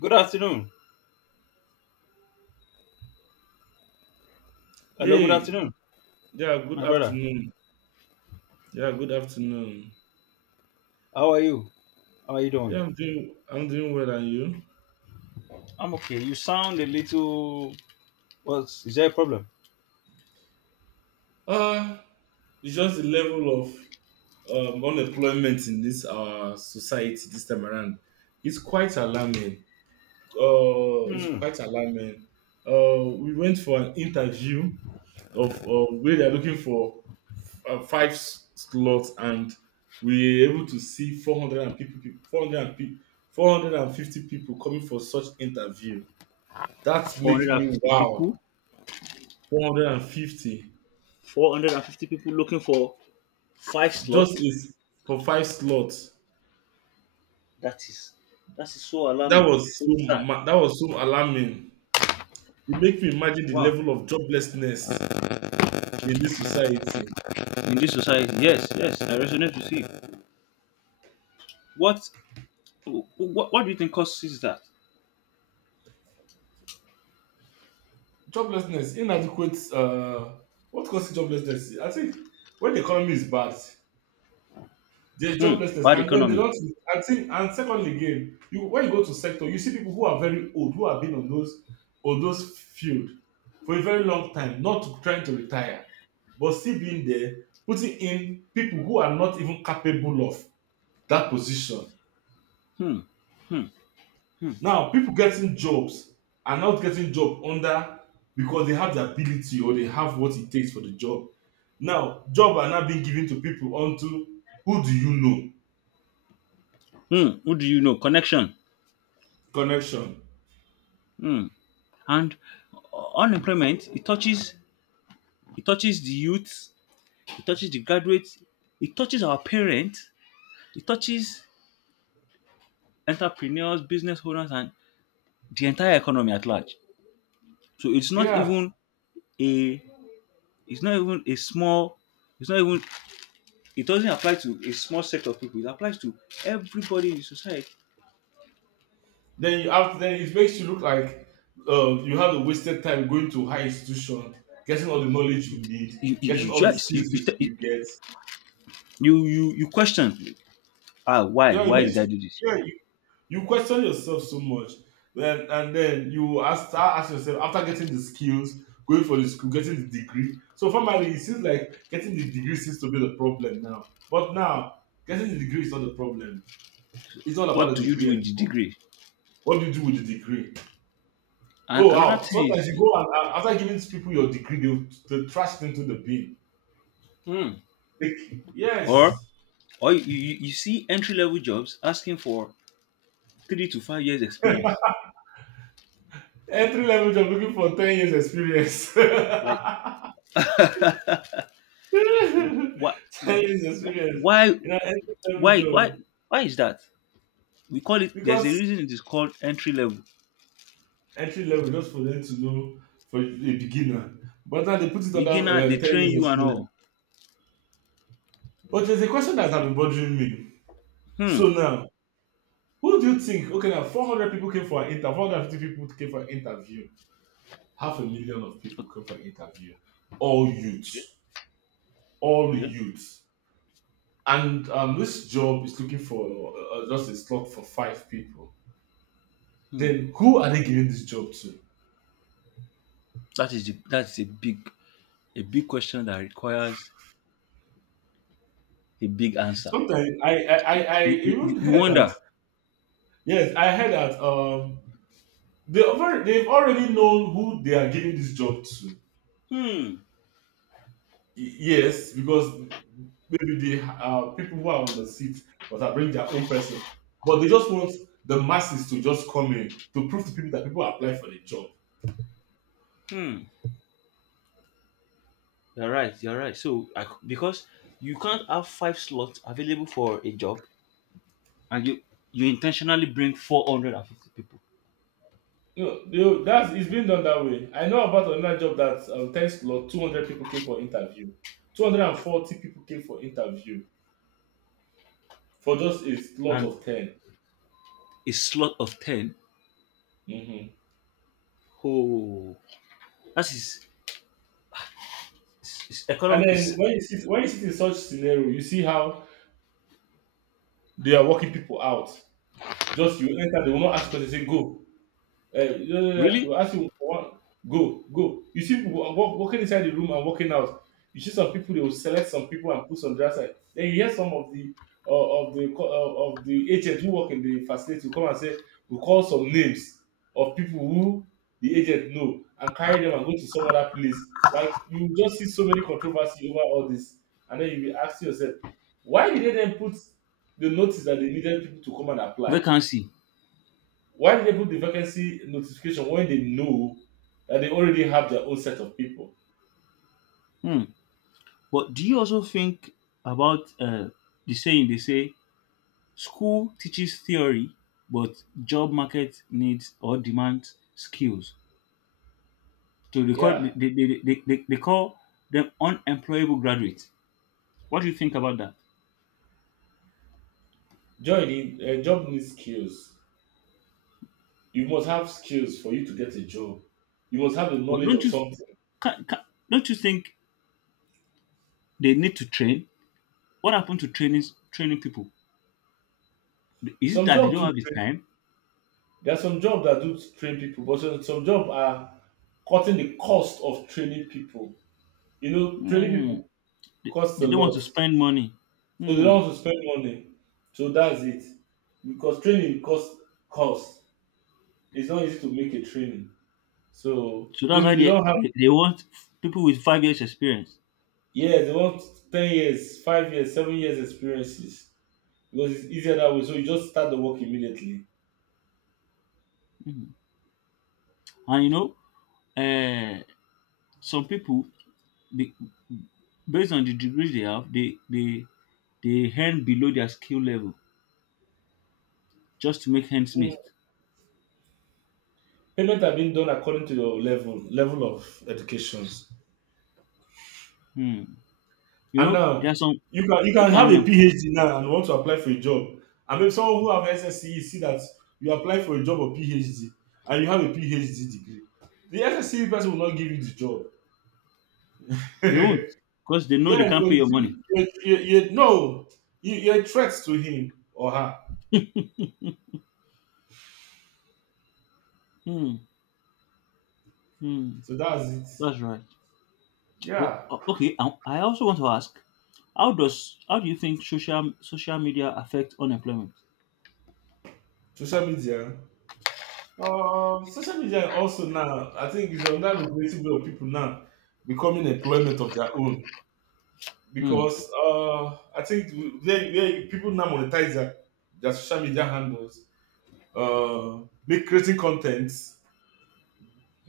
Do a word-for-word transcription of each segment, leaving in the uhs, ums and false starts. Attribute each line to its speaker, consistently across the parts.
Speaker 1: Good afternoon. Hello, good
Speaker 2: Yeah,
Speaker 1: afternoon,
Speaker 2: yeah, good
Speaker 1: my brother.
Speaker 2: afternoon. Yeah, good afternoon.
Speaker 1: How are you? How are you doing?
Speaker 2: Yeah, I'm doing I'm doing well, and you?
Speaker 1: I'm okay. You sound a little. What's is there a problem?
Speaker 2: Uh it's just the level of um, unemployment in this our society this time around. It's quite alarming. Uh it's
Speaker 1: Hmm.
Speaker 2: quite alarming. Uh we went for an interview of of where they're looking for uh, five s- slots, and we were able to see 400 and people 400 and pe- four hundred fifty people coming for such interview. That makes me
Speaker 1: four fifty
Speaker 2: wow.
Speaker 1: people,
Speaker 2: four hundred fifty
Speaker 1: four hundred and fifty people looking for five
Speaker 2: just
Speaker 1: slots.
Speaker 2: is for five slots.
Speaker 1: That is, that is so
Speaker 2: That
Speaker 1: alarming,
Speaker 2: was
Speaker 1: so
Speaker 2: so
Speaker 1: sad.
Speaker 2: ma- that was so alarming. It make me imagine the
Speaker 1: Wow.
Speaker 2: level of joblessness in this society.
Speaker 1: In this society, yes, yes, I resonate with you. What, what, what do you think causes that?
Speaker 2: Joblessness, inadequate. Uh, what causes joblessness? I think when the economy is bad, there's
Speaker 1: Hmm,
Speaker 2: joblessness,
Speaker 1: bad
Speaker 2: and then they
Speaker 1: economy.
Speaker 2: don't. And, see, and secondly, again, you when you go to sector, you see people who are very old, who have been on those on those field for a very long time, not trying to retire, but still being there, putting in people who are not even capable of that position.
Speaker 1: Hmm. Hmm. Hmm.
Speaker 2: Now, people getting jobs are not getting job under because they have the ability or they have what it takes for the job. Now, job are now being given to people onto who do you know
Speaker 1: Hmm. Who do you know? Connection.
Speaker 2: connection.
Speaker 1: Hmm. And unemployment, it touches, it touches the youth, it touches the graduates, it touches our parents, it touches entrepreneurs, business owners, and the entire economy at large. So it's not
Speaker 2: Yeah,
Speaker 1: even a, it's not even a small, it's not even, it doesn't apply to a small set of people. It applies to everybody in society.
Speaker 2: Then you have then it makes you look like, uh, you have a wasted time going to high institution, getting all the knowledge
Speaker 1: You
Speaker 2: you need,
Speaker 1: you,
Speaker 2: getting
Speaker 1: you
Speaker 2: all the
Speaker 1: just you
Speaker 2: skills you,
Speaker 1: you
Speaker 2: you get.
Speaker 1: you, you, you question, ah, why
Speaker 2: Yeah, it
Speaker 1: why did
Speaker 2: makes
Speaker 1: I
Speaker 2: you,
Speaker 1: do this?
Speaker 2: yeah, you, you question yourself so much. Then and then you ask, start asking yourself after getting the skills, going for the school, getting the degree. So formally, it seems like getting the degree seems to be the problem now. But now, getting the degree is not the problem. It's not
Speaker 1: What
Speaker 2: about
Speaker 1: do
Speaker 2: the
Speaker 1: you do
Speaker 2: degree
Speaker 1: with the
Speaker 2: anymore.
Speaker 1: degree?
Speaker 2: What do you do with the degree?
Speaker 1: And
Speaker 2: Oh,
Speaker 1: another
Speaker 2: wow.
Speaker 1: thing is,
Speaker 2: Sometimes you go and, and after giving people your degree, they'll, they'll trash it into the bin.
Speaker 1: hmm,
Speaker 2: Like,
Speaker 1: or
Speaker 2: yes.
Speaker 1: or you, you, you see entry level jobs asking for three to five years experience.
Speaker 2: Entry level job looking for ten years experience.
Speaker 1: Like,
Speaker 2: ten
Speaker 1: what,
Speaker 2: years experience
Speaker 1: why
Speaker 2: in an entry level
Speaker 1: why
Speaker 2: job.
Speaker 1: why why is that? We call it, there's a
Speaker 2: Because
Speaker 1: reason it is called entry level.
Speaker 2: entry level, just for them to know, for a beginner. But now they put it under
Speaker 1: Beginner,
Speaker 2: uh,
Speaker 1: they
Speaker 2: ten
Speaker 1: train
Speaker 2: years
Speaker 1: you and
Speaker 2: experience.
Speaker 1: all.
Speaker 2: But there's a question that has been bothering me.
Speaker 1: Hmm.
Speaker 2: So now, who do you think? Okay, now four hundred people came for an interview. four hundred fifty people came for an interview. Half a million of people came for an interview, all
Speaker 1: Okay.
Speaker 2: youths, all
Speaker 1: Okay.
Speaker 2: youths. And um, this job is looking for uh, uh, just a slot for five people.
Speaker 1: Hmm.
Speaker 2: Then who are they giving this job to?
Speaker 1: That is the, that is a big, a big question that requires a big answer.
Speaker 2: Sometimes I I, I, I
Speaker 1: you you,
Speaker 2: even
Speaker 1: you you
Speaker 2: heard that,
Speaker 1: wonder.
Speaker 2: yes I heard that um they already, they've already known who they are giving this job to.
Speaker 1: Hmm.
Speaker 2: Yes, because maybe they uh, people who are on the seat, but I bring their own person, but they just want the masses to just come in to prove to people that people apply for the job.
Speaker 1: Hmm. You're right, you're right. So I, because you can't have five slots available for a job and you you intentionally bring four hundred and fifty people
Speaker 2: No, they, that's it's been done that way. I know about another job that, um, thanks to Lord, two hundred people came for interview, two hundred and forty people came for interview for just a lot
Speaker 1: and
Speaker 2: of ten.
Speaker 1: a slot of ten.
Speaker 2: Mm-hmm.
Speaker 1: Oh, that is, is, is
Speaker 2: And
Speaker 1: economy
Speaker 2: then
Speaker 1: is
Speaker 2: when you sit when you sit in such scenario, you see how they are working people out. Just you enter, they will not ask questions, say go. Eh, no, no, no,
Speaker 1: really.
Speaker 2: they'll ask you for one, go, go. You see people wa- wa- walking inside the room and walking out. You see some people, they will select some people and put some the outside. Then you hear some of the uh, of the co- uh, of the agents who work in the facility will come and say, we call some names of people who the agent know and carry them and go to some other place. Like you just see so many controversy over all this, and then you be asking yourself, why did they then put the notice that they needed people to come and apply?
Speaker 1: Vacancy.
Speaker 2: Why did they put the vacancy notification when they know that they already have their own set of people?
Speaker 1: Hmm. But do you also think about, uh, the saying they say school teaches theory but job market needs or demands skills? To record
Speaker 2: Yeah,
Speaker 1: they, they, they, they, they they call them unemployable graduates. What do you think about that?
Speaker 2: job need, uh, job needs skills. You must have skills for you to get a job. You must have the
Speaker 1: But
Speaker 2: knowledge
Speaker 1: don't
Speaker 2: of
Speaker 1: you,
Speaker 2: something.
Speaker 1: can, can, don't you think they need to train? What happened to training, training people? Is it
Speaker 2: Some
Speaker 1: that they
Speaker 2: jobs
Speaker 1: don't
Speaker 2: do
Speaker 1: have the
Speaker 2: train.
Speaker 1: time?
Speaker 2: There are some jobs that do train people, but some, some jobs are cutting the cost of training people. You know, training
Speaker 1: Hmm.
Speaker 2: people
Speaker 1: They,
Speaker 2: costs a
Speaker 1: they don't want
Speaker 2: lot,
Speaker 1: to
Speaker 2: so
Speaker 1: spend money.
Speaker 2: they
Speaker 1: Hmm.
Speaker 2: don't want to spend money. So that's it. Because training costs costs. It's not easy to make a training. So
Speaker 1: So that's why
Speaker 2: maybe they
Speaker 1: they,
Speaker 2: don't have.
Speaker 1: they, they want people with five years experience.
Speaker 2: Yeah, they want ten years, five years, seven years experiences because it's easier that way. So you just start the work immediately.
Speaker 1: And you know, uh, some people, be- based on the degrees they have, they they they earn below their skill level just to make ends
Speaker 2: Mm.
Speaker 1: meet.
Speaker 2: Payment have been done according to your level level of educations.
Speaker 1: Hmm. You
Speaker 2: And
Speaker 1: know, there are
Speaker 2: now
Speaker 1: some,
Speaker 2: you can you
Speaker 1: if
Speaker 2: can
Speaker 1: you're
Speaker 2: have a
Speaker 1: unemployed,
Speaker 2: P h D now and want to apply for a job. And maybe someone who have S S C E see that you apply for a job or P h D and you have a P h D degree. The S S C E person will not give you the job.
Speaker 1: they won't, because they know they
Speaker 2: Yes,
Speaker 1: can't
Speaker 2: but
Speaker 1: pay
Speaker 2: you
Speaker 1: your
Speaker 2: see,
Speaker 1: money.
Speaker 2: you, you, you know, you, you're a threat to him or her.
Speaker 1: Hmm. Hmm.
Speaker 2: So that's it.
Speaker 1: That's right. But
Speaker 2: Yeah,
Speaker 1: o- okay, I I also want to ask, how does, how do you think social social media affect unemployment?
Speaker 2: social media. Um, social media also now, I think, is another lucrative way of people now becoming employment of their own,
Speaker 1: Hmm.
Speaker 2: because uh, I think they, they, people now monetize their, their social media handles, uh, make creating content,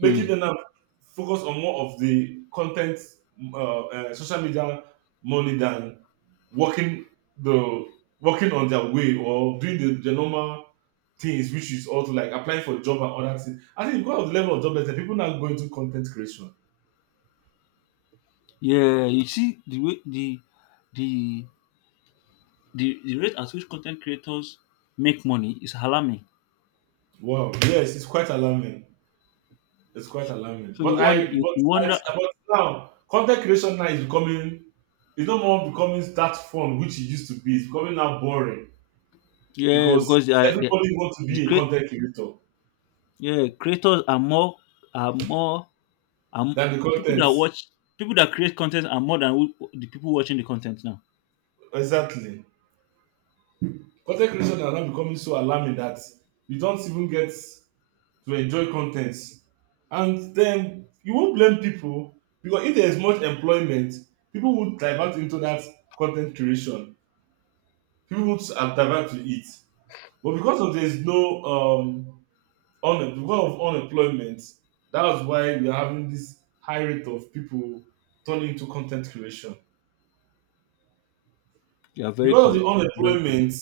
Speaker 1: Hmm.
Speaker 2: them now focus on more of the content, uh, uh, social media money than working the working on their way or doing the, the normal things, which is also like applying for job and other things. I think because of the level of joblessness, people now go into content creation.
Speaker 1: Yeah, you see the way the the the, the rate at which content creators make money is alarming.
Speaker 2: Wow, yes, it's quite alarming. It's quite alarming.
Speaker 1: So you
Speaker 2: But I,
Speaker 1: wonder, you
Speaker 2: but I,
Speaker 1: wonder,
Speaker 2: but now content creation now is becoming. It's no more becoming that fun which it used to be. It's becoming now boring.
Speaker 1: yeah,
Speaker 2: Because
Speaker 1: because they are, they,
Speaker 2: everybody wants to
Speaker 1: the
Speaker 2: be a
Speaker 1: create,
Speaker 2: content creator
Speaker 1: yeah, creators are more, are more, are m-
Speaker 2: than the
Speaker 1: people
Speaker 2: content.
Speaker 1: that watch, people that create content are more than who, the people watching the content now.
Speaker 2: Exactly. Content creation are now becoming so alarming that you don't even get to enjoy content. And then you won't blame people, because if there's much employment, people would divert into that content creation. People would uh, divert to it. But because of there's no um un- because of unemployment, that's why we are having this high rate of people turning into content creation.
Speaker 1: You are very
Speaker 2: Because of the
Speaker 1: correct. You are very correct.
Speaker 2: unemployment,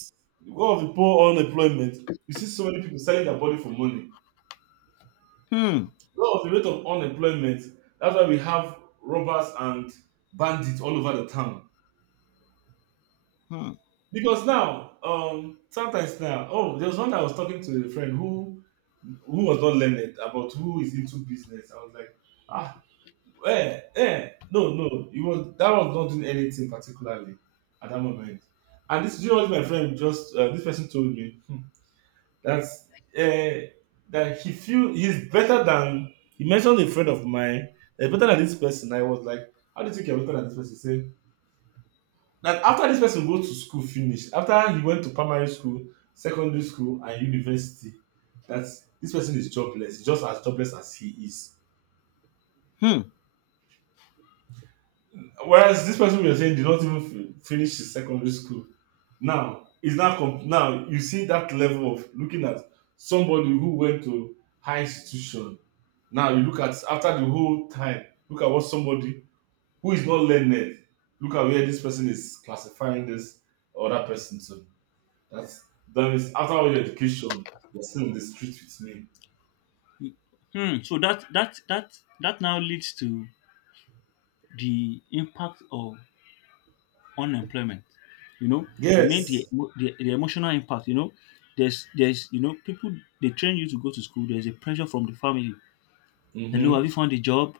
Speaker 2: because of the poor unemployment, you see so many people selling their body for money.
Speaker 1: Hmm.
Speaker 2: Because of the rate of unemployment, that's why we have robbers and bandits all over the town.
Speaker 1: Hmm.
Speaker 2: Because now, um, sometimes now, oh, there was one I was talking to a friend who who was not learned about who is into business. I was like, ah, eh, eh, no, no, it was that was not doing anything particularly at that moment. And this, do you know what my friend just, uh, this person told me? hmm, That's, uh, that he feel he's better than, he mentioned a friend of mine. eh, better than this person. I was like, how do you think you're better than this person? He said that after this person goes to school, finish. After he went to primary school, secondary school, and university, that this person is jobless, just as jobless as he is.
Speaker 1: Hmm.
Speaker 2: Whereas this person we are saying did not even fi- finish his secondary school. Now is now comp- now you see that level of looking at somebody who went to high institution. Now you look at, after the whole time, look at what somebody who is not learned. Look at where this person is classifying this other person to. That's that means after all your education, you're still in the street with me.
Speaker 1: Hmm. So that that that that now leads to the impact of unemployment. You know, I mean the
Speaker 2: Yes.
Speaker 1: emo- the, the emotional impact. You know, there's there's you know, people, they train you to go to school. There's a pressure from the family. Hello, have you
Speaker 2: Mm-hmm.
Speaker 1: found a job?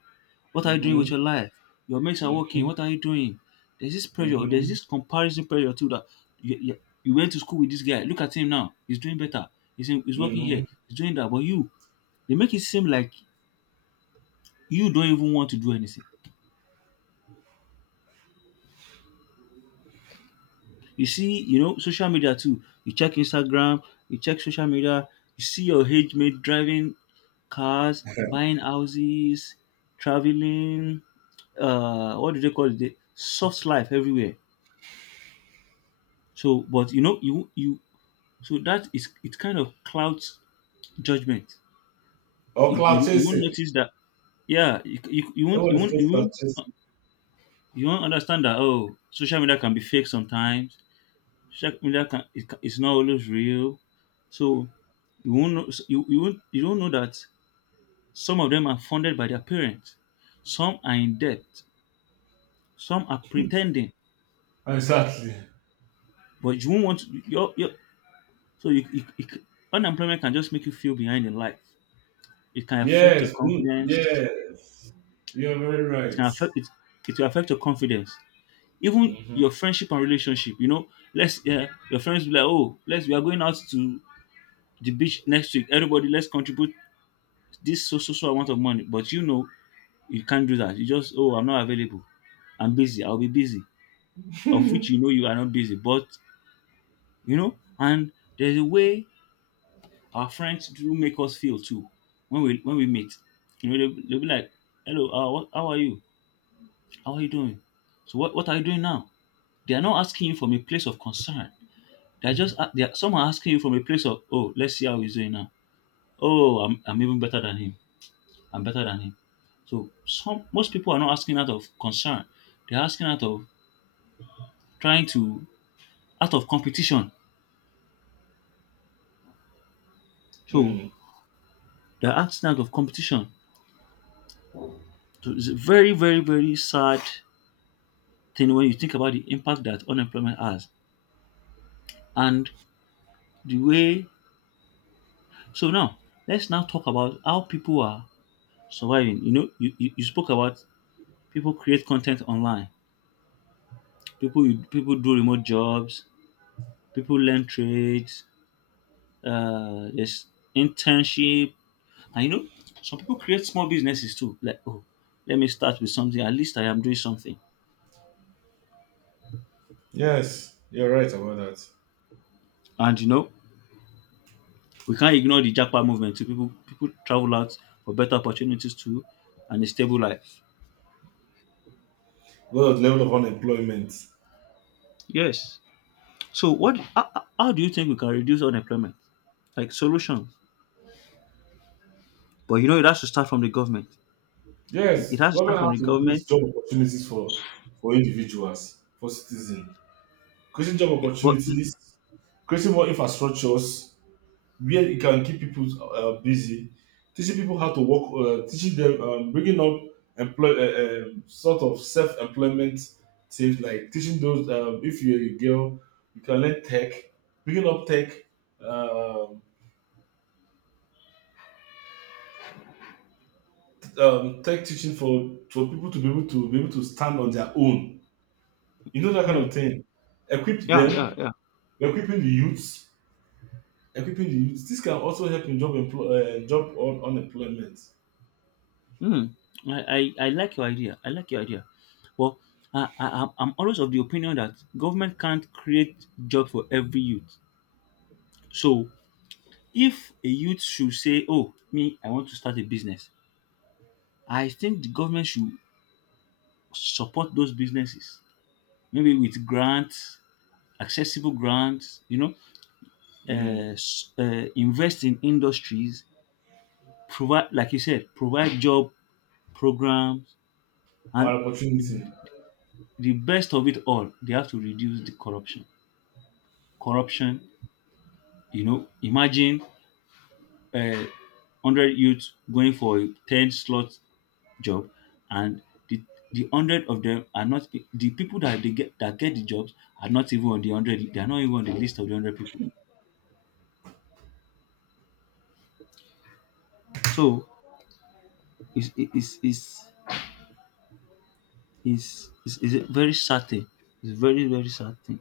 Speaker 1: What are you doing with
Speaker 2: Mm-hmm.
Speaker 1: your life? Your mates are working. What are you doing? There's this pressure. There's
Speaker 2: Mm-hmm.
Speaker 1: this comparison pressure too that you, you, you went to school with this guy. Look at him now. He's doing better. He's in, he's working here.
Speaker 2: Mm-hmm.
Speaker 1: He's doing that. But you, they make it seem like you don't even want to do anything. You see, you know, social media too. You check Instagram, you check social media, you see your age mate driving cars, buying houses, traveling, uh, what do they call it? The soft life, everywhere. So but you know, you you so that is, it kind of clouds judgment.
Speaker 2: Or
Speaker 1: You,
Speaker 2: cloud
Speaker 1: you, you won't
Speaker 2: chasing.
Speaker 1: notice that, yeah, you, you, you
Speaker 2: That
Speaker 1: won't,
Speaker 2: one
Speaker 1: you
Speaker 2: is
Speaker 1: won't,
Speaker 2: just
Speaker 1: you
Speaker 2: about
Speaker 1: won't uh,
Speaker 2: Chelsea.
Speaker 1: you won't understand that, oh, social media can be fake sometimes. Social media can, it can, it's not always real. So you won't know, so, you, you won't, you don't know that some of them are funded by their parents, some are in debt, some are pretending,
Speaker 2: Exactly.
Speaker 1: but you won't want to, your your so you, you, you c- unemployment can just make you feel behind in life. It can affect your
Speaker 2: Yes. Mm,
Speaker 1: confidence.
Speaker 2: yes. You're very
Speaker 1: It
Speaker 2: right.
Speaker 1: can affect it. It will affect your confidence, even
Speaker 2: Hmm.
Speaker 1: your friendship and relationship. You know, let's, yeah, your friends be like, oh, let's, we are going out to the beach next week. Everybody, let's contribute this so so so amount of money, but you know you can't do that. You just, oh, I'm not available. I'm busy. I'll be busy. Of which you know you are not busy, but you know. And there's a way our friends do make us feel too when we when we meet. You know, they'll, they'll be like, "Hello, uh, what, how are you? How are you doing? So what what are you doing now?" They are not asking you from a place of concern. They're just a- they are, some are asking you from a place of, oh, let's see how he's doing now. Oh, I'm I'm even better than him. I'm better than him. So some, most people are not asking out of concern. They're asking out of trying to, out of competition. So
Speaker 2: Mm.
Speaker 1: they're asking out of competition. So it's a very, very, very sad thing when you think about the impact that unemployment has and the way. So now let's now talk about how people are surviving. You know, you, you, you spoke about people create content online. People you, people do remote jobs. People learn trades. Uh, there's internship. And you know, some people create small businesses too. Like, oh, let me start with something. At least I am doing something.
Speaker 2: Yes. You're right about that.
Speaker 1: And you know, we can't ignore the jackpot movement too. People people travel out for better opportunities too, and a stable life.
Speaker 2: Well, the level of unemployment.
Speaker 1: Yes. So what? How, how how do you think we can reduce unemployment? Like solutions. But you know, it has to start from the government. It it
Speaker 2: Yes.
Speaker 1: has to start
Speaker 2: Government
Speaker 1: from
Speaker 2: has
Speaker 1: the
Speaker 2: to create
Speaker 1: government.
Speaker 2: job opportunities for for individuals, for citizens. Creating job
Speaker 1: Yeah, but,
Speaker 2: opportunities, creating more infrastructures, where it can keep people uh, busy, teaching people how to work, uh, teaching them, um, bringing up employ, uh, um, sort of self-employment things like teaching those. Um, if you're a girl, you can learn tech, bringing up tech, um, t- um, tech teaching for for people to be able to be able to stand on their own. You know that kind
Speaker 1: hmm,
Speaker 2: of thing. Equip
Speaker 1: yeah, yeah,
Speaker 2: them,
Speaker 1: yeah.
Speaker 2: equipping the youths, equipping the youths. This can also help in job employ, uh, job on unemployment.
Speaker 1: Hmm. I, I, I like your idea. I like your idea. Well, I, I, I'm I'm always of the opinion that government can't create job for every youth. So if a youth should say, oh, me, I want to start a business, I think the government should support those businesses, maybe with grants, accessible grants, you know, uh,
Speaker 2: Mm.
Speaker 1: s- uh, invest in industries, provide, like you said, provide job programs,
Speaker 2: Our
Speaker 1: and the,
Speaker 2: opportunity.
Speaker 1: the best of it all, they have to reduce the corruption. Corruption. You know, imagine, uh, one hundred youths going for a ten slot job, and the the one hundred of them are not, the people that they get, that get the jobs are not even on the one hundred, they are not even on the list of the one hundred people. So it's it's it's it's, it's, it's a very sad thing. It's a very very sad thing.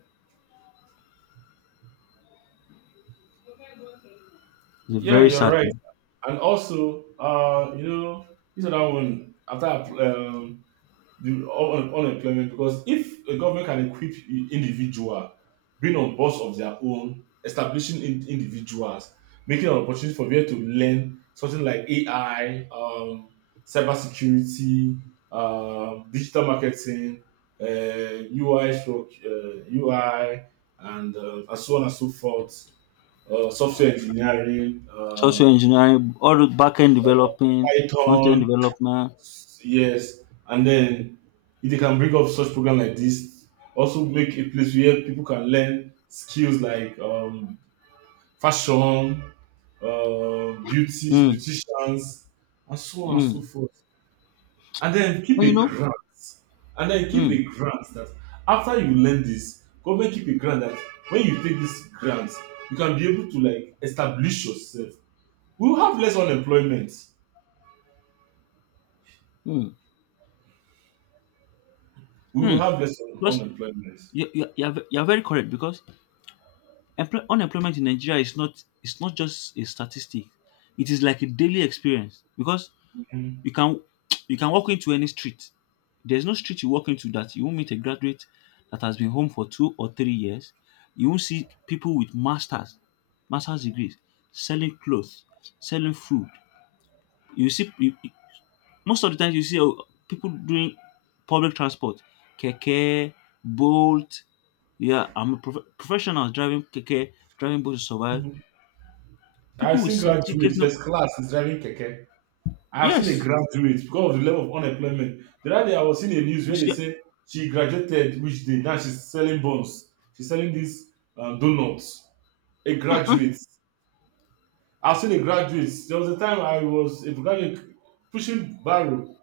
Speaker 1: It's a
Speaker 2: Yeah,
Speaker 1: very
Speaker 2: you're
Speaker 1: sad
Speaker 2: right.
Speaker 1: thing.
Speaker 2: And also, uh, you know, this other one after um, the un- unemployment, because if a government can equip i- individual being on boss of their own, establishing in- individuals, making an opportunity for them to learn something like A I, um, cybersecurity, um, digital marketing, uh, U I, stroke, uh, U I, and uh, and so on and so forth, uh, software engineering. Um,
Speaker 1: Software engineering, all the back end developing, front end
Speaker 2: Python.
Speaker 1: development.
Speaker 2: Yes, and then if they can bring up such program like this, also make a place where people can learn skills like um, fashion, uh, beauty,
Speaker 1: Mm.
Speaker 2: beauticians, and so on and so
Speaker 1: Mm.
Speaker 2: forth. And then keep
Speaker 1: And you
Speaker 2: a
Speaker 1: know,
Speaker 2: grant, and then keep
Speaker 1: mm.
Speaker 2: a grant that after you learn this, government keep a grant that when you take this grant, you can be able to like establish yourself. We will have less unemployment.
Speaker 1: Mm.
Speaker 2: We will
Speaker 1: Mm.
Speaker 2: have less un-
Speaker 1: Because
Speaker 2: unemployment.
Speaker 1: you you you are, ve- you are very correct, because empl- unemployment in Nigeria is not, it's not just a statistic. It is like a daily experience, because
Speaker 2: Mm.
Speaker 1: you can, you can walk into any street. There's no street you walk into that you won't meet a graduate that has been home for two or three years. You won't see people with masters, masters degrees, selling clothes, selling food. You see you, most of the time you see, uh, people doing public transport, keke, bolt. Yeah, I'm a prof- professional driving keke, driving bolt to survive.
Speaker 2: I've
Speaker 1: People with
Speaker 2: seen
Speaker 1: certificates,
Speaker 2: graduates,
Speaker 1: no,
Speaker 2: first class is driving keke. I have seen a
Speaker 1: yes,
Speaker 2: graduate because of the level of unemployment. The other day I was seeing a news
Speaker 1: you
Speaker 2: where they
Speaker 1: see,
Speaker 2: said she graduated which day now she's selling buns. She's selling these uh, donuts. A graduate. I've seen a graduate. There was a time I was a graduate pushing barrow,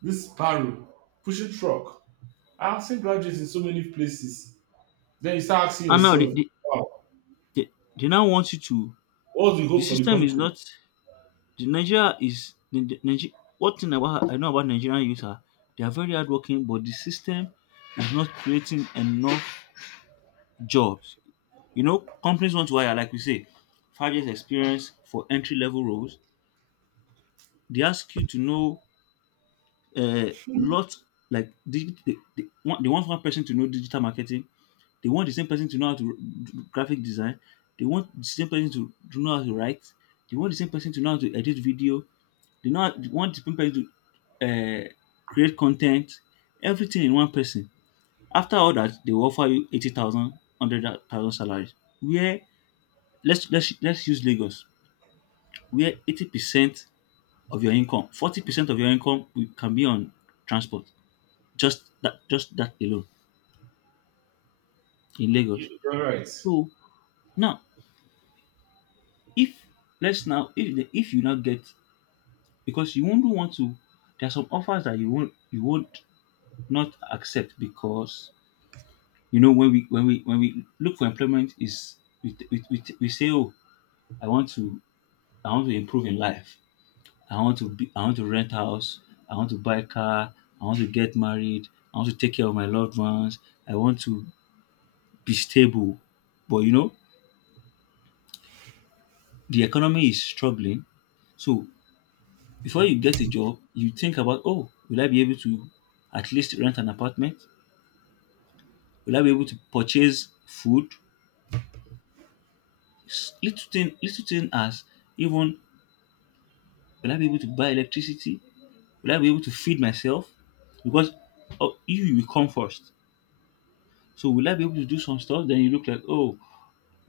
Speaker 2: this barrow, pushing truck. I've seen graduates in so many places. Then you start asking
Speaker 1: and now they,
Speaker 2: yourself,
Speaker 1: they,
Speaker 2: wow,
Speaker 1: they, they now want you to.
Speaker 2: what's the
Speaker 1: The
Speaker 2: hope for the
Speaker 1: system is
Speaker 2: country?
Speaker 1: not, the Nigeria is the, the Nigeria. What thing about, I know about Nigerian youth are they are very hardworking, but the system is not creating enough jobs. You know, companies want to hire, like we say, five years experience for entry level roles. They ask you to know a lot, like, digi- they, they, want, they want one person to know digital marketing. They want the same person to know how to do graphic design. They want the same person to, to know how to write. They want the same person to know how to edit video. They, know, they want the same person to, uh, create content. Everything in one person. After all that, they will offer you eighty thousand, one hundred thousand salaries. Where, let's, let's, let's use Lagos, where eighty percent of your income, forty percent of your income will- can be on transport. Just that, just that alone in Lagos.
Speaker 2: You- You're right.
Speaker 1: So now if let's now if the, if you now get, because you won't want to— there are some offers that you won't you won't not accept, because you know when we when we when we look for employment is, we we, we, we say, oh, I want to I want to improve in life. I want to be I want to rent house, I want to buy a car, I want to get married, I want to take care of my loved ones, I want to be stable. But you know, the economy is struggling. So before you get a job, you think about, oh, will I be able to at least rent an apartment? Will I be able to purchase food? S- Little thing, little thing as, even, will I be able to buy electricity? Will I be able to feed myself? Because, oh, you you come first. So will I be able to do some stuff? Then you look like, oh,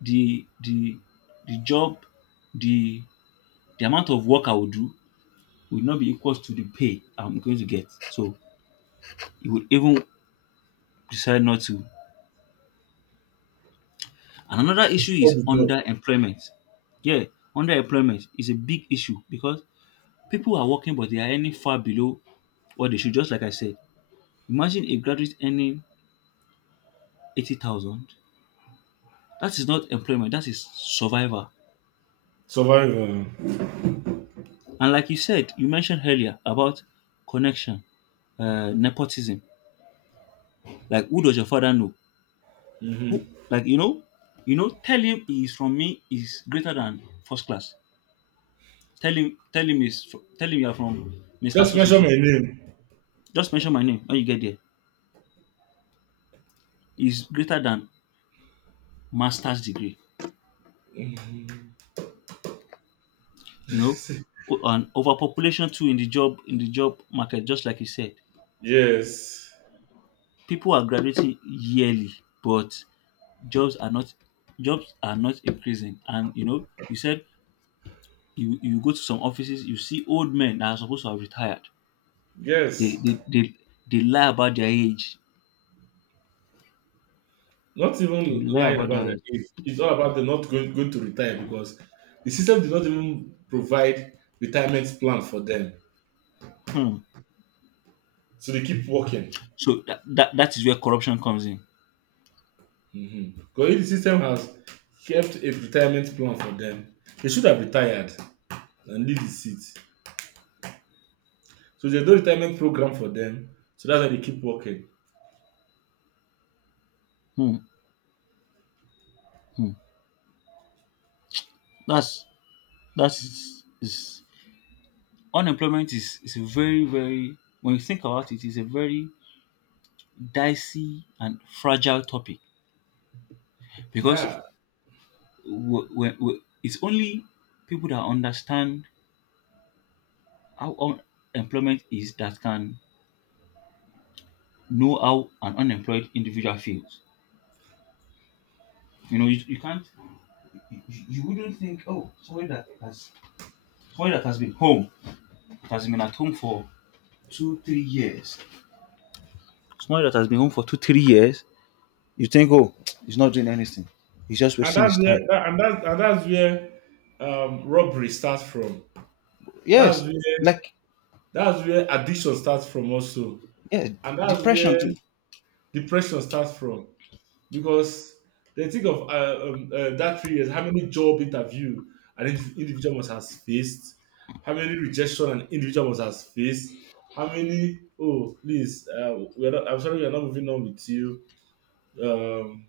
Speaker 1: the the the job, the the amount of work I will do will not be equal to the pay I'm going to get. So you would even decide not to. And another issue
Speaker 2: Keep up
Speaker 1: is
Speaker 2: the job.
Speaker 1: underemployment. Yeah, underemployment is a big issue, because people are working but they are earning far below what they should, just like I said. Imagine a graduate earning eighty thousand. That is not employment, that is survival.
Speaker 2: Survive. um,
Speaker 1: And like you said, you mentioned earlier about connection, uh, nepotism. Like, who does your father know? Who,
Speaker 2: Mhm.
Speaker 1: like, you know, you know, tell him he is from me is greater than first class. Tell him, tell him is, Tell him you are from Mister
Speaker 2: Just
Speaker 1: So So
Speaker 2: mention my
Speaker 1: So.
Speaker 2: name.
Speaker 1: Just mention my name when you get there. Is greater than master's degree. You know, O- and overpopulation too in the job in the job market. Just like you said,
Speaker 2: Yes.
Speaker 1: people are graduating yearly, but jobs are not— jobs are not increasing. And you know, you said you you go to some offices, you see old men that are supposed to have retired. They
Speaker 2: Yes.
Speaker 1: they they, they lie about their age.
Speaker 2: Not
Speaker 1: They
Speaker 2: even
Speaker 1: lie
Speaker 2: lying
Speaker 1: about
Speaker 2: about
Speaker 1: their
Speaker 2: the
Speaker 1: age.
Speaker 2: age. It's all about the not going, going to retire because the system did not even provide retirement plan for them.
Speaker 1: Hmm.
Speaker 2: So they keep working.
Speaker 1: So that, that that is where corruption comes in.
Speaker 2: Mhm. Because if the system has kept a retirement plan for them, they should have retired and leave the seat. So there's no retirement program for them. So that's why they keep working.
Speaker 1: Hmm. Hmm. That's that's is Unemployment is is a very, very— when you think about it, it's a very dicey and fragile topic, because
Speaker 2: Yeah.
Speaker 1: w- w- w- it's only people that understand how unemployment is that can know how an unemployed individual feels. You know, you, you can't, you, you wouldn't think, oh, somebody that has, somebody that has been home, that has been at home for two, three years, somebody that has been home for two, three years, you think, oh, he's not doing anything, he's just
Speaker 2: And
Speaker 1: wasting
Speaker 2: that's
Speaker 1: his
Speaker 2: where
Speaker 1: time.
Speaker 2: that, and that's and that's where um robbery starts from. That's
Speaker 1: Yes,
Speaker 2: where
Speaker 1: like,
Speaker 2: That's where addiction starts from also,
Speaker 1: yeah,
Speaker 2: and that's where
Speaker 1: depression too.
Speaker 2: depression starts from because they think of uh, um, uh, that three years, how many job interview an indiv- individual must has faced, how many rejection an individual must has faced, how many oh please uh, we're not, I'm sorry we're not moving on with you. Um,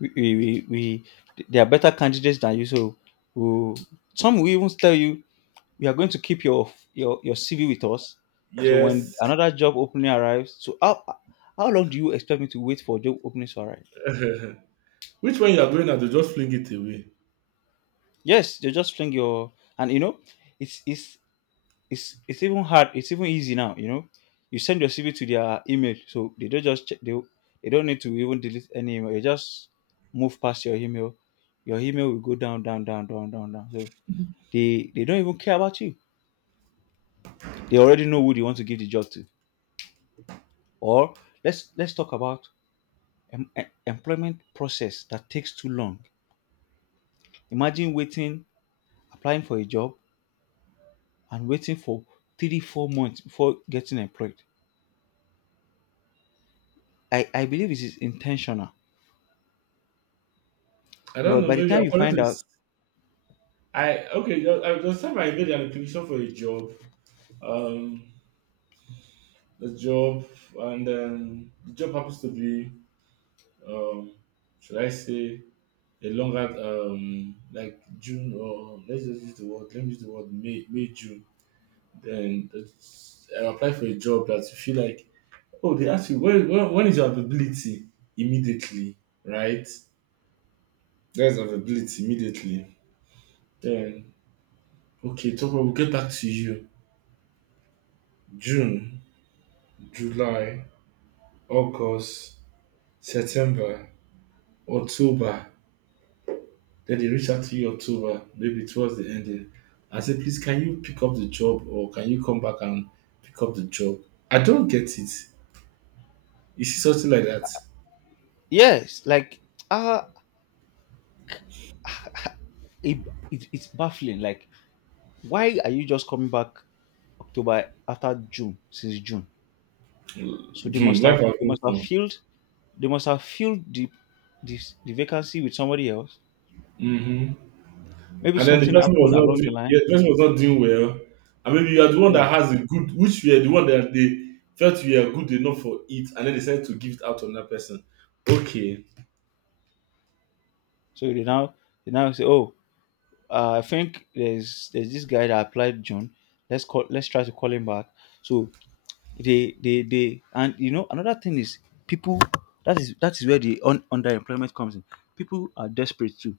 Speaker 1: We, we, we, we They are better candidates than you. So— who— some will even tell you, we are going to keep your your your C V with us. So when
Speaker 2: yes,
Speaker 1: another job opening arrives, so how how long do you expect me to wait for job openings to arrive?
Speaker 2: Which one you are going at? They just fling it away.
Speaker 1: Yes, they just fling your— and you know, it's it's it's it's even hard. It's even easy now. You know, you send your C V to their email, so they don't just check. They they don't need to even delete any email. They just move past your email. Your email will go down, down, down, down, down, down. So they they don't even care about you. They already know who they want to give the job to. Or let's— let's talk about em- em- employment process that takes too long. Imagine waiting, applying for a job, and waiting for three four months before getting employed. I I believe it is intentional,
Speaker 2: I don't
Speaker 1: because
Speaker 2: know.
Speaker 1: by the
Speaker 2: Maybe
Speaker 1: time you
Speaker 2: according to
Speaker 1: find
Speaker 2: s-
Speaker 1: out—
Speaker 2: I okay. ju- I just time I made an application for a job. Um, the job, and um, the job happens to be, um, should I say, a longer, um, like June or let's just use the word, let me use the word May, May June. Then that's- I apply for a job that you feel like, oh, they ask you when, when, when is your availability immediately, right? There's availability immediately. Then okay, so we'll get back to you. June, July, August, September, October. Then they reached out to you October, maybe towards the ending, and said, please, can you pick up the job, or can you come back and pick up the job? I don't get it. Is it something like that?
Speaker 1: Yes, like, uh it, it it's baffling. Like, why are you just coming back October after June, since June? So they
Speaker 2: Hmm,
Speaker 1: must
Speaker 2: Life
Speaker 1: have
Speaker 2: has
Speaker 1: they must
Speaker 2: moved
Speaker 1: have
Speaker 2: on.
Speaker 1: filled they must have filled the this the vacancy with somebody else.
Speaker 2: Hmm.
Speaker 1: Maybe
Speaker 2: And then the
Speaker 1: something
Speaker 2: person was
Speaker 1: happened
Speaker 2: not
Speaker 1: along the
Speaker 2: doing,
Speaker 1: line.
Speaker 2: yeah, the person was not doing well. And maybe you are the one
Speaker 1: Yeah.
Speaker 2: that has a good, which you are the one that they felt you are good enough for it, and then they decided to give it out on that person. Okay.
Speaker 1: So they now— they now say, oh, uh, I think there's there's this guy that applied June. Let's call let's try to call him back. So they they they and, you know another thing is, people— that is that is where the un- underemployment comes in. People are desperate too.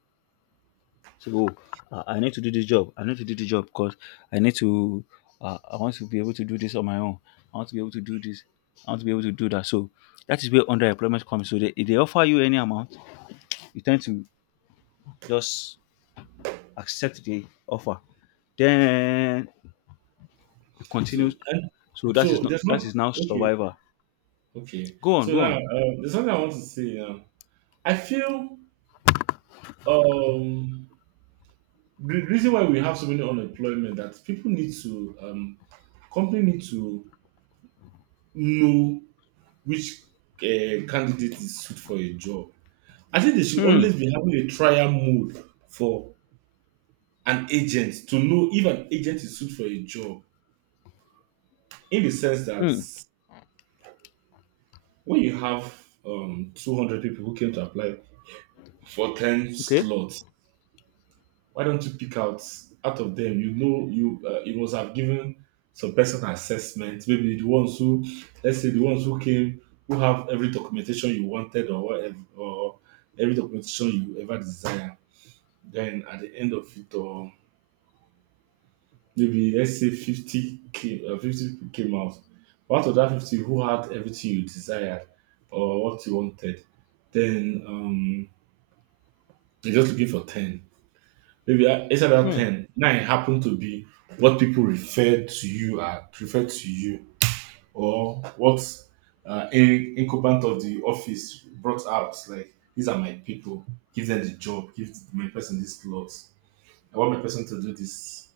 Speaker 1: So, oh, uh, I need to do this job. I need to do this job because i need to uh, I want to be able to do this on my own. I want to be able to do this. I want to be able to do that. So that is where underemployment comes. So they— if they offer you any amount, you tend to just accept the offer. Then it
Speaker 2: So
Speaker 1: continues.
Speaker 2: and
Speaker 1: So that is
Speaker 2: so
Speaker 1: not—
Speaker 2: there's not,
Speaker 1: that is now
Speaker 2: okay,
Speaker 1: survivor.
Speaker 2: okay.
Speaker 1: Go on,
Speaker 2: So
Speaker 1: go
Speaker 2: now,
Speaker 1: on.
Speaker 2: uh, there's something I want to say now. I feel um, the reason why we have so many unemployment that people need to, um, company need to know which uh, candidate is suit for a job. I think they should
Speaker 1: Hmm.
Speaker 2: always be having a trial mode for an agent to know if an agent is suit for a job. In the sense that
Speaker 1: Hmm.
Speaker 2: when you have um, two hundred people who came to apply for ten
Speaker 1: Okay.
Speaker 2: slots. Why don't you pick out out of them? You know, you uh, you must have given some person assessment. Maybe the ones who, let's say, the ones who came who have every documentation you wanted or whatever, or every documentation you ever desire. Then at the end of it, or maybe let's say fifty came, uh, fifty people came out. But out of that fifty, who had everything you desired or what you wanted, then um, you're just looking for ten. Maybe I- inside that
Speaker 1: Hmm.
Speaker 2: ten, nine happened to be what people refer to you as, refer to you, or what uh, in, incumbent of the office brought out. Like, these are my people. Give them the job. Give my person this slot. I want my person to do this.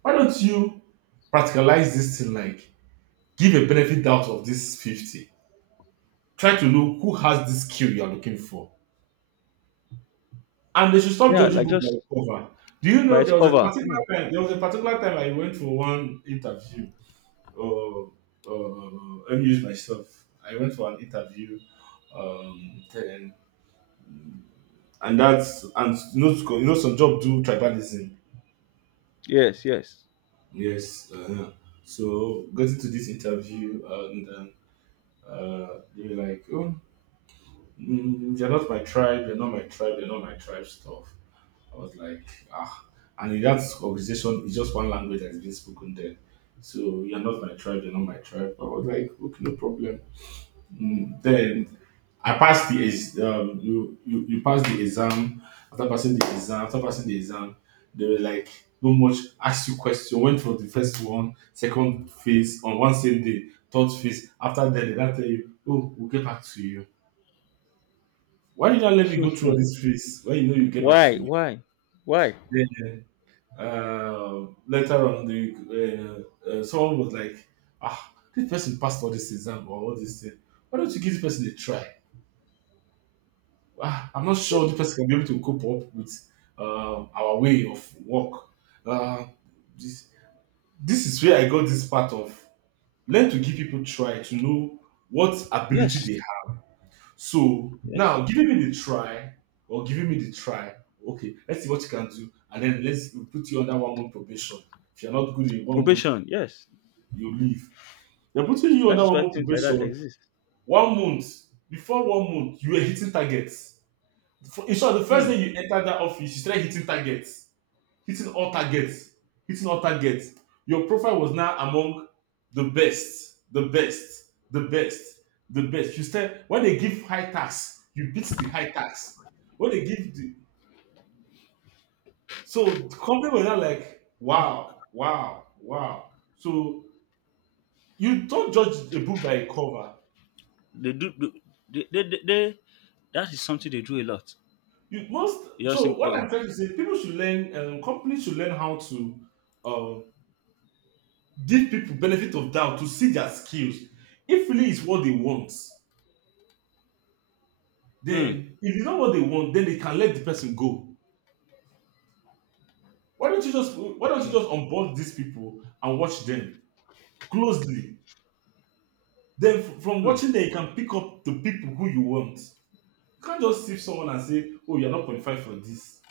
Speaker 2: Why don't you practicalize this thing? Like, give a benefit out of this fifty. Try to look who has this skill you are looking for. And they should stop
Speaker 1: Yeah,
Speaker 2: judging
Speaker 1: like,
Speaker 2: book by
Speaker 1: just
Speaker 2: cover. Do you
Speaker 1: by
Speaker 2: know
Speaker 1: its
Speaker 2: there was a
Speaker 1: cover. Hmm.
Speaker 2: particular time? There was a particular time I went for one interview. Uh, uh, Let me use myself. I went for an interview. Um, then, and that's and you know, you know some job do tribalism.
Speaker 1: Yes, yes.
Speaker 2: Yes. Uh, so got into this interview and um, uh, they were like, "Oh, mm, you're not my tribe. You're not my tribe. You're not my tribe." Stuff. I was like, ah. And in that organization, it's just one language that is being spoken there. So you're not my tribe, you're not my tribe. I was like, okay, no problem. Mm, then I passed the ex- um, you, you you passed the exam. After passing the exam, after passing the exam, they were like, no much ask you question. Went for the first one, second phase on one same day, third phase. After that, they now tell you, oh, we'll get back to you. Why did I let me go through
Speaker 1: Hmm.
Speaker 2: all this phase? Why you know you get back to
Speaker 1: Why?
Speaker 2: me?
Speaker 1: Why? Why?
Speaker 2: uh, later on, the uh, uh, someone was like, "Ah, this person passed all this exam or all this thing. Why don't you give this person a try?" Ah, I'm not sure the person can be able to cope up with uh, our way of work. Uh, this this is where I got this part of learn to give people try to know what ability they
Speaker 1: Yes.
Speaker 2: have. So
Speaker 1: Yes.
Speaker 2: now, giving me the try or giving me the try. Okay, let's see what you can do, and then let's we'll put you under one month probation. If you're not good in one month,
Speaker 1: Probation. Yes.
Speaker 2: you leave. They're putting you
Speaker 1: That
Speaker 2: under
Speaker 1: is
Speaker 2: one
Speaker 1: why
Speaker 2: month
Speaker 1: things like that
Speaker 2: probation.
Speaker 1: exist.
Speaker 2: One month before one month, you were hitting targets. For- In short, the first
Speaker 1: Hmm.
Speaker 2: day you entered that office, you started hitting targets, hitting all targets, hitting all targets. Your profile was now among the best, the best, the best, the best. You start when they give high tax, you beat the high tax. When they give the, so the company were now like, wow, wow, wow. So you don't judge a book by a cover.
Speaker 1: They do. Do— they, they, they, they- That is something they do a lot.
Speaker 2: You must.
Speaker 1: You just
Speaker 2: So
Speaker 1: think,
Speaker 2: what I'm
Speaker 1: oh,
Speaker 2: trying to say, people should learn. Um, companies should learn how to, uh, give people benefit of doubt to see their skills. If really is what they want,
Speaker 1: hmm,
Speaker 2: then if it's not what they want, then they can let the person go. Why don't you just Why don't you
Speaker 1: okay,
Speaker 2: just onboard these people and watch them closely? Then f- from
Speaker 1: hmm.
Speaker 2: watching them, you can pick up the people who you want. You can't just see someone and say, "Oh, you're not qualified for this."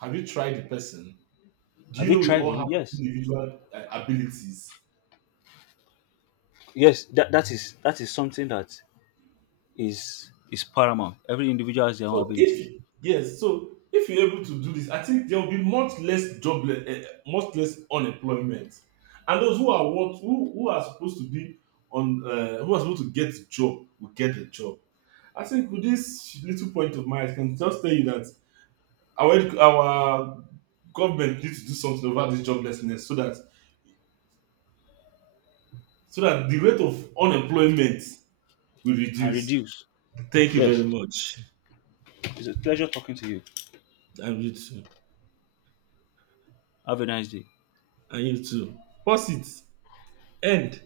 Speaker 2: Have you tried the person? Do
Speaker 1: Have
Speaker 2: you
Speaker 1: you
Speaker 2: know we
Speaker 1: tried
Speaker 2: all
Speaker 1: it?
Speaker 2: have
Speaker 1: Yes.
Speaker 2: individual uh, abilities?
Speaker 1: Yes. That that is that is something that is is paramount. Every individual has their own
Speaker 2: So
Speaker 1: abilities.
Speaker 2: if yes, so if you're able to do this, I think there will be much less jobless, uh, much less unemployment, and those who are what who, who are supposed to be on uh, who are supposed to get the job will get the job. I think with this little point of mine, I can just tell you that our edu- our government needs to do something about this joblessness, so that so that the rate of unemployment will
Speaker 1: Can
Speaker 2: reduce.
Speaker 1: reduce.
Speaker 2: Thank you
Speaker 1: Yes.
Speaker 2: very much,
Speaker 1: It's a pleasure talking to you.
Speaker 2: and you too,
Speaker 1: Have a nice day.
Speaker 2: and you too. Pause it. End.